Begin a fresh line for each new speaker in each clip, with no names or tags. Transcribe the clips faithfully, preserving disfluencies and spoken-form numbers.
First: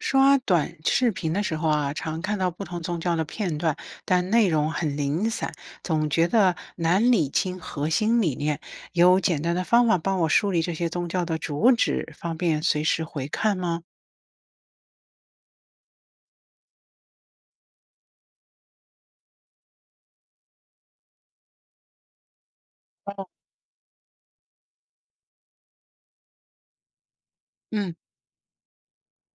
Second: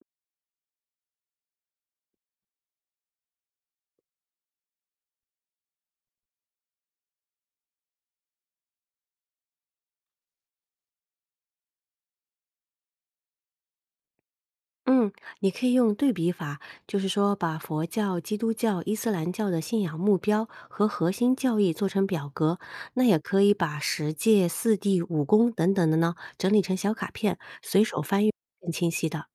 刷短视频的时候啊，常看到不同宗教的片段，但内容很零散，总觉得难理清核心理念。有简单的方法帮我梳理这些宗教的主旨，方便随时回看吗？
嗯，你可以用对比法，就是说把佛教、基督教、伊斯兰教的信仰目标和核心教义做成表格，那也
哦，
可以把十戒、四谛、五功等等的呢整理成小卡片，随
嗯，
手翻阅更清晰的。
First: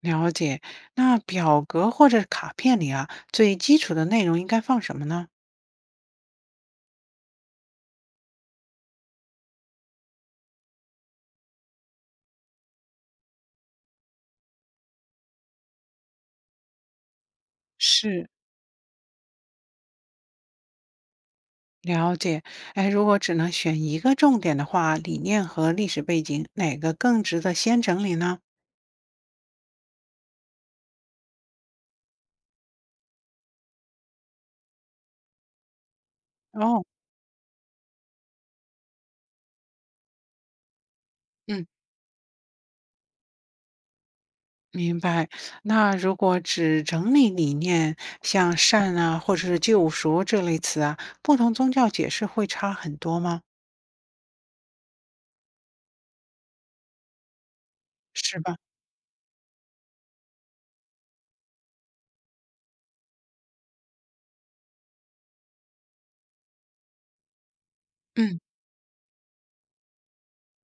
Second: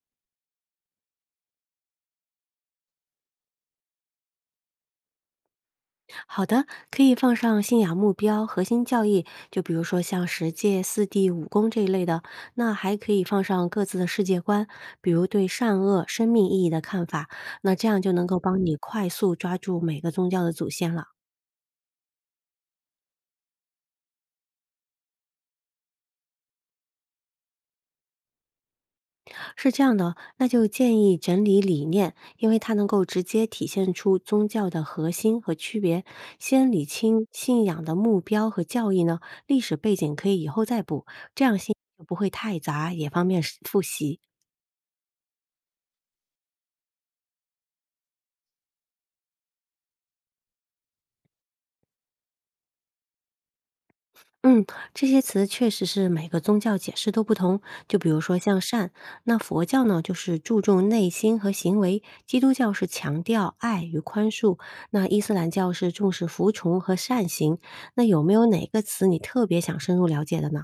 了解。那表格或者卡片里啊，最基础的内容应该放什么呢？
好的，可以放上信仰目标、核心教义，就比如说像十戒、四谛、五功这一类的，那还可以放上各自的世界观，比如对善恶、生命意义的看法，那这样就能
是，
够帮你快速抓住每个宗教的祖先了。
了解，哎，如果只能选一个重点的话，理念和历史背景哪个更值得先整理呢？
是这样的，那就建议整理理念，因为它能够直接体现出宗教的核心和区别。先
哦，
理清信仰的目标和教义呢，历史背景可以以后再补，这样信
嗯。
息就不会太杂，也方便复习。
明白，那如果只整理理念，像善啊，或者是救赎这类词啊，不同宗教解释会差很多吗？
嗯，这些词确实是每个宗教解释都不同。就比如说
是吧？
像善，那佛教呢就是注重内心和行为，基督教是强调爱与宽恕，那伊斯兰教是重视服从和善行。那有没
嗯，
有哪个词你特别想深入了解的呢？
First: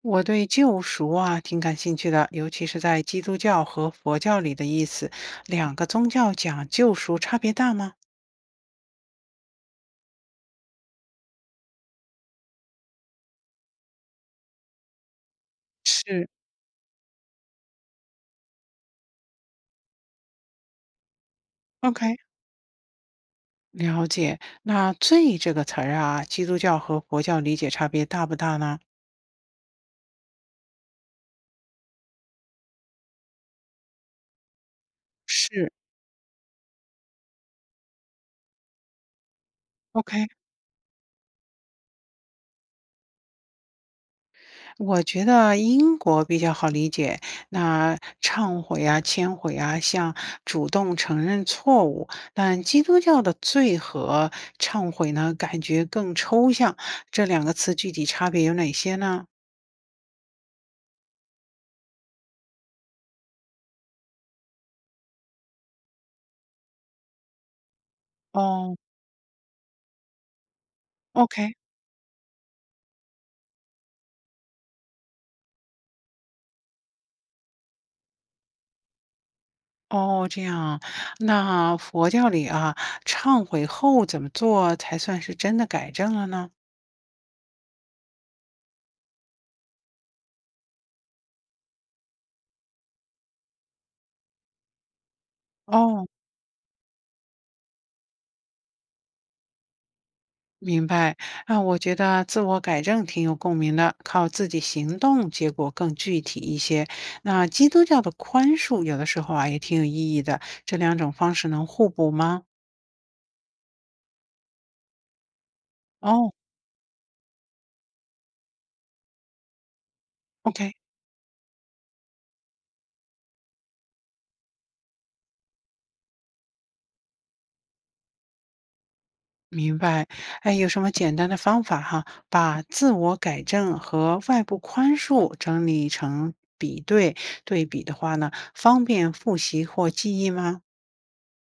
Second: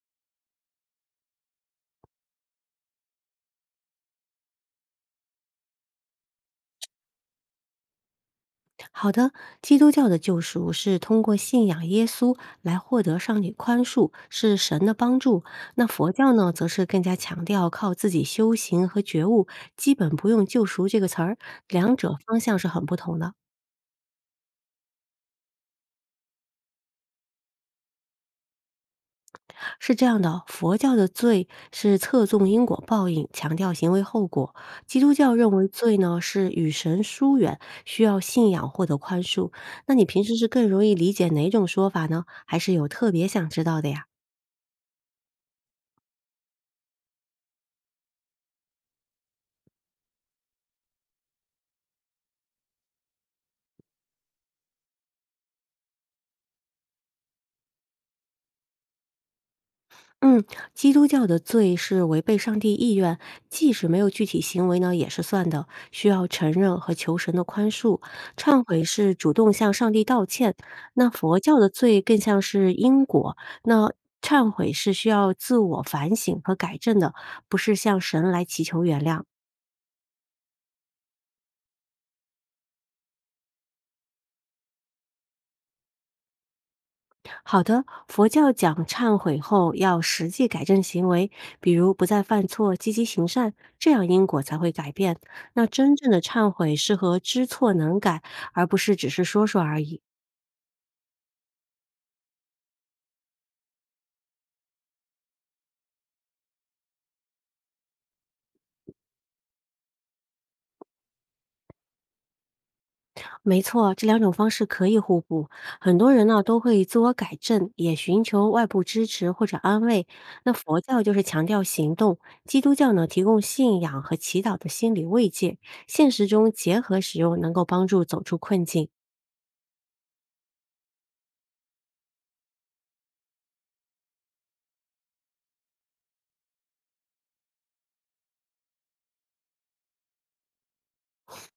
我对救赎啊挺感兴趣的，尤其是在基督教和佛教里的意思。两个宗教讲救赎差别大吗？
好的，基督教的救赎是通过信仰耶稣来获得上帝宽恕，是神的帮助。那佛
是
教呢，则是更加强调靠自己修行和觉悟，基本不用“救赎”这个词儿，两者
，OK，
方向是很不同的。
了解。那“罪”这个词儿啊，基督教和佛教理解差别大不大呢？
是这样的，佛教的罪是侧重因果报应，强调行为后果；基督教认为
是
罪呢是与神疏远，需要信仰获得宽恕。那你平
，OK。
时是更容易理解哪种说法呢？还是有特别想知道的呀？
我觉得英国比较好理解，那忏悔啊、谦悔啊，像主动承认错误。但基督教的罪和忏悔呢，感觉更抽象。这两个词具体差别有哪些呢？
嗯，基督教的罪是违背上帝意愿，即使没有具体行为呢，也是算的，需要承认和求神的宽恕。忏
哦
悔是主动向上帝道歉，那佛
，OK，
教的罪更像是因果，那忏悔是需要自我反省和改正的，不是向神来祈求原谅。
哦，这样。那佛教里啊，忏悔后怎么做才算是真的改正了呢？
好的，佛教讲忏悔后要实际改正行为，比如不再犯错、积极行善，这样因果才会改变。那真
哦。
正的忏悔是和知错能改，而不是只是说说而已。
明白啊，我觉得自我改正挺有共鸣的，靠自己行动，结果更具体一些。那基督教的宽恕有的时候啊也挺有意义的，这两种方式能互补吗？
没错，这两种方式可以互补。很多人
哦
呢都会自我改正，也寻求外部支持或者安慰。那
，OK，
佛教就是强调行动，基督教呢提供信仰和祈祷的心理慰藉，现实中结合使用，能够帮助走出困境。
明白。哎，有什么简单的方法哈，把自我改正和外部宽恕整理成比对对比的话呢，方便复习或记忆吗？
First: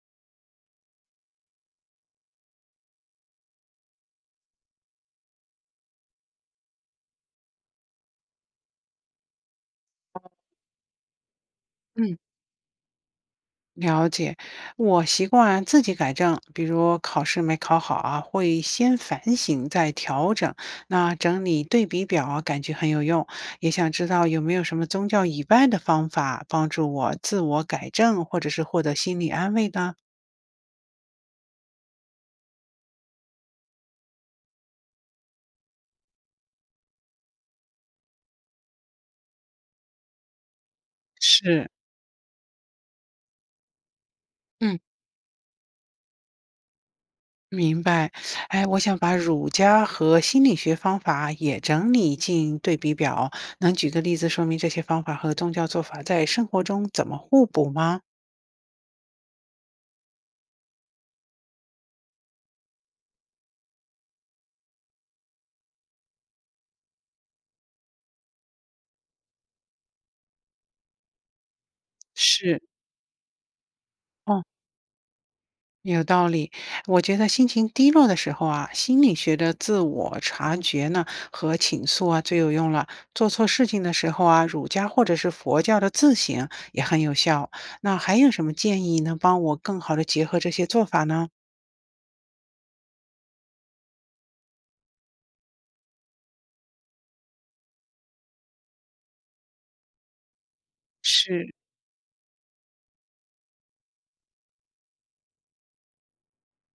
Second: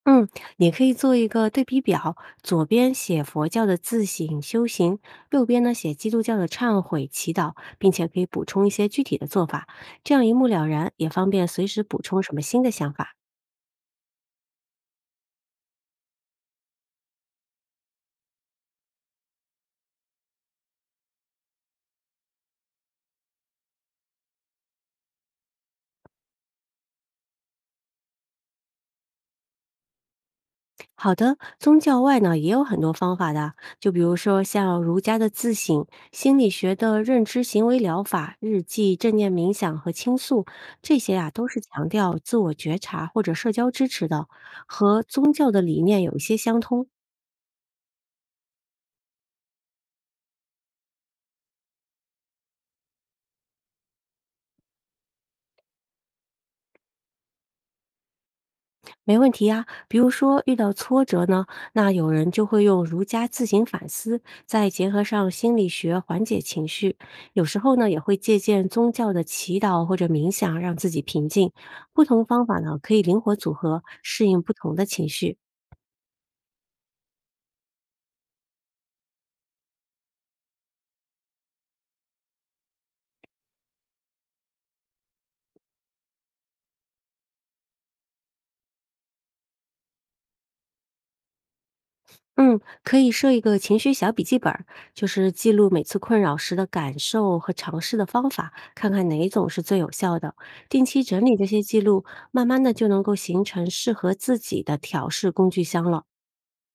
嗯，你可以做一个对比表，左边写佛教的自省修行，右边呢写基督教的忏悔祈祷，并且可以补充一些具体的做法，这样一目了然，也方便随时补
嗯。
充什么新的想法。
了解，我习惯自己改正，比如考试没考好啊，会先反省再调整。那整理对比表啊，感觉很有用。也想知道有没有什么宗教以外的方法帮助我自我改正，或者是获得心理安慰呢？
好的，宗教外呢也有很多方法的，就比如说像儒家的自省、心理学的认知行为疗法、日记、正念冥想和倾诉，这些啊都是
是，
强调自我觉察或者社交支持的，
嗯，
和宗教的理念有一些相通。
明白，哎，我想把儒家和心理学方法也整理进对比表，能举个例子说明这些方法和宗教做法在生活中怎么互补吗？
没问题呀，比如说遇到挫折呢，那有人就会用儒家自行反思，再结合上心理学缓解情绪。有时候呢，也会借鉴宗教的祈祷或者冥想，让自己平静。不同方法
是。
呢，可以灵活组合，适应不同的情绪。
有道理，我觉得心情低落的时候啊，心理学的自我察觉呢和倾诉啊最有用了。做错事情的时候啊，儒家或者是佛教的自省也很有效。那还有什么建议能帮我更好的结合这些做法呢？
嗯，可以设一个情绪小笔记本儿，就是记录每次困扰时的感受和尝试的方法，看看哪一种是最有效的。定期整理这
是，
些记录，慢慢的就能够形成适合自己的调试工具箱了。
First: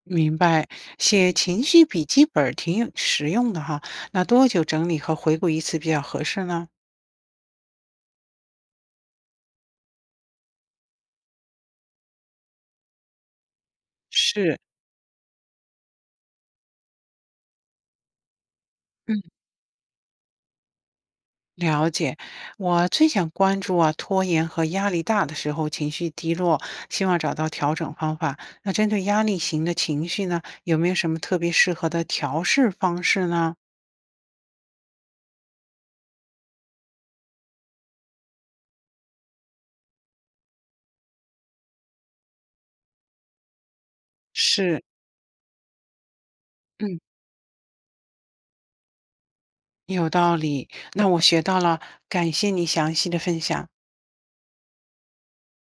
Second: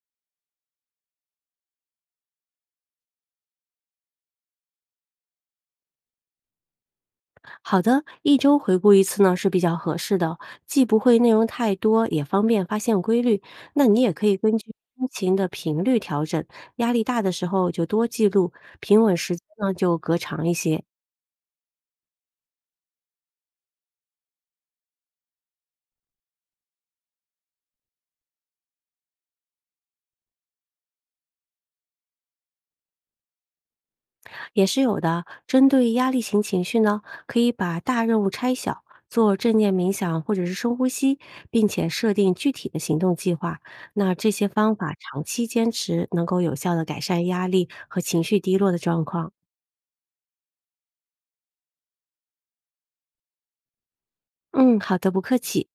明白，写情绪笔记本儿挺有实用的哈。那多久整理和回顾一次比较合适呢？
好的，一周回顾一次呢是比较合适的，既不会内容太多，也方便发现规律。那你也可以根
是。
据心情的频率调整，压力大的时候就多记录，平稳时间呢就隔长一些。
了解，我最想关注啊，拖延和压力大的时候情绪低落，希望找到调整方法。那针对压力型的情绪呢，有没有什么特别适合的调试方式呢？
也是有的。针对压力型情绪呢，可以把大任务拆小，做正念冥想或者是深呼吸，并且设定具体的行动计划。那这些方
是，
法长期坚持，能够有效的
嗯，
改善压力和情绪低落的状况。
有道理。那我学到了，感谢你详细的分享。
嗯，好的，不客气。